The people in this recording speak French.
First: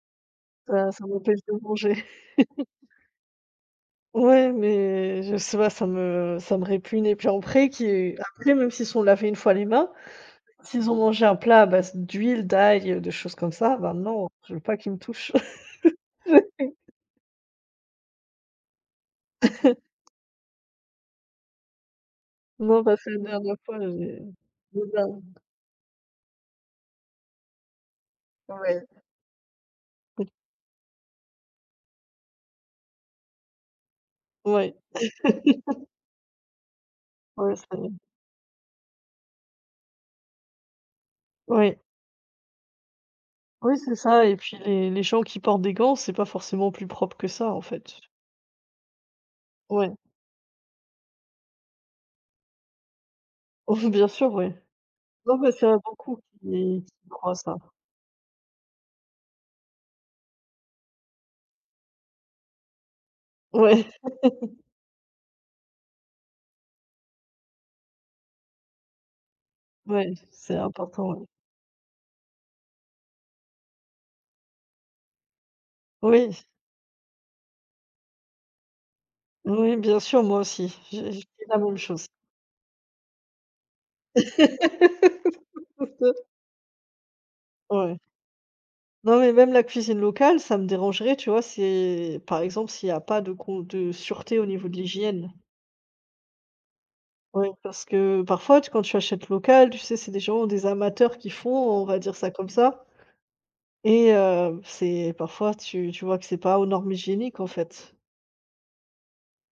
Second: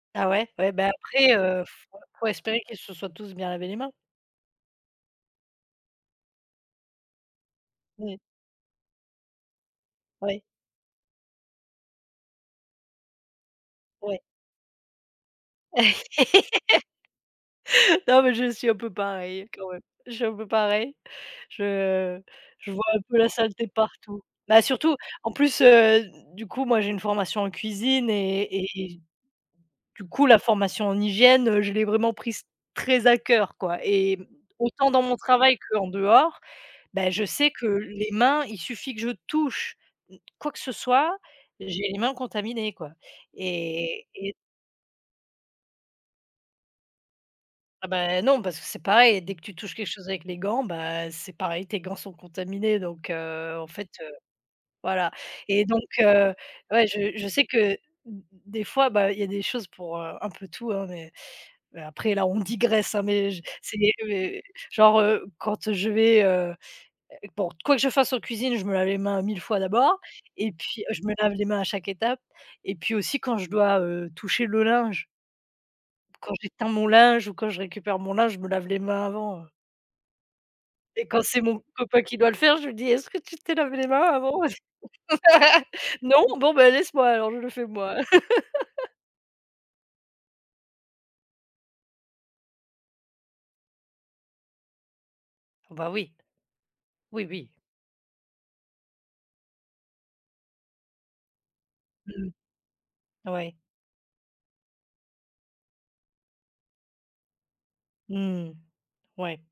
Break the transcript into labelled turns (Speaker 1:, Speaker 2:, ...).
Speaker 1: Bah, ouais, ouais, ben
Speaker 2: Ça ça
Speaker 1: après,
Speaker 2: m'empêche de
Speaker 1: heu, faut
Speaker 2: manger.
Speaker 1: faut espérer qu'ils se soient tous bien lavés les mains.
Speaker 2: Ouais, mais je sais pas, ça me ça me répugne et puis après qu'ils
Speaker 1: Mmh.
Speaker 2: après même s'ils sont lavés une fois les mains,
Speaker 1: Ouais.
Speaker 2: s'ils ont mangé un plat à base d'huile, d'ail, heu, de choses comme ça, bah
Speaker 1: Ouais.
Speaker 2: non, je veux pas qu'ils me touchent.
Speaker 1: Non, mais je suis un peu pareille quand même. Je suis un peu pareille. Je je
Speaker 2: Non
Speaker 1: vois
Speaker 2: bah,
Speaker 1: un
Speaker 2: c'est
Speaker 1: peu
Speaker 2: la
Speaker 1: la
Speaker 2: dernière
Speaker 1: saleté
Speaker 2: fois, j'ai
Speaker 1: partout. Bah, surtout en
Speaker 2: [unintelligible]
Speaker 1: plus, heu, d du coup moi j'ai une formation en cuisine et et
Speaker 2: Oui.
Speaker 1: et du coup, la formation en hygiène, heu, je l'ai vraiment prise très à cœur quoi et
Speaker 2: Ouais.
Speaker 1: autant dans mon travail que en dehors, beh je sais
Speaker 2: Oui,
Speaker 1: que
Speaker 2: c'est vrai.
Speaker 1: les mains, il suffit que je touche quoi que ce soit,
Speaker 2: Oui.
Speaker 1: j'ai les mains contaminées quoi
Speaker 2: Oui, c'est
Speaker 1: et
Speaker 2: ça
Speaker 1: et
Speaker 2: et puis les les gens qui portent des gants, c'est pas forcément plus propre que ça en
Speaker 1: Ah
Speaker 2: fait.
Speaker 1: bah non, parce que c'est pareil, dès que tu touches quelque
Speaker 2: Ouais.
Speaker 1: chose avec les gants, bah c'est pareil. Tes gants sont contaminés donc heu, en fait,
Speaker 2: Bien
Speaker 1: heu
Speaker 2: sûr, oui.
Speaker 1: voilà
Speaker 2: Non mais
Speaker 1: et
Speaker 2: c'est, heu,
Speaker 1: donc
Speaker 2: beaucoup
Speaker 1: heu,
Speaker 2: qui
Speaker 1: ouais
Speaker 2: qui
Speaker 1: je je
Speaker 2: croient
Speaker 1: sais
Speaker 2: ça.
Speaker 1: que, d des fois bah, il y a des choses pour, heu, un peu tout hein, mais mais après là on digresse hein, mais j c'est,
Speaker 2: Ouais.
Speaker 1: heu, mais, genre, heu, quand, heu, je vais, heu, heu bon, quoi que je fasse en cuisine, je me lave les mains 1000 fois d'abord
Speaker 2: Ouais,
Speaker 1: et
Speaker 2: c'est
Speaker 1: puis, heu, je
Speaker 2: important
Speaker 1: me
Speaker 2: ouais.
Speaker 1: lave les mains à chaque étape et puis aussi quand je dois, heu, toucher le linge. Quand
Speaker 2: Oui.
Speaker 1: j'étend mon linge ou quand je récupère mon linge, je me lave les mains avant, heu
Speaker 2: Oui, bien sûr, moi aussi.
Speaker 1: et
Speaker 2: J'ai je
Speaker 1: quand
Speaker 2: dis
Speaker 1: c'est
Speaker 2: la
Speaker 1: mon
Speaker 2: même
Speaker 1: copain
Speaker 2: chose.
Speaker 1: qui doit le faire, je lui dis: «Est-ce que tu t'es lavé les mains avant? Parc non?
Speaker 2: [unintelligible]
Speaker 1: Bon bah laisse moi alors, je le fais moi».
Speaker 2: Ouais. Non, mais même la cuisine locale, ça me dérangerait tu vois? C'est par exemple s'il y a pas de con de sûreté au niveau de l'hygiène.
Speaker 1: Bah, oui. Oui,
Speaker 2: Ouais,
Speaker 1: oui.
Speaker 2: parce que parfois, tu quand tu achètes local, tu sais c'est des gens, des amateurs qui font, on va dire
Speaker 1: Mmh
Speaker 2: ça comme ça
Speaker 1: mh, ouais.
Speaker 2: et heu, c'est parfois tu tu vois que c'est pas aux normes hygiéniques en fait.
Speaker 1: Mmh mh, ouais.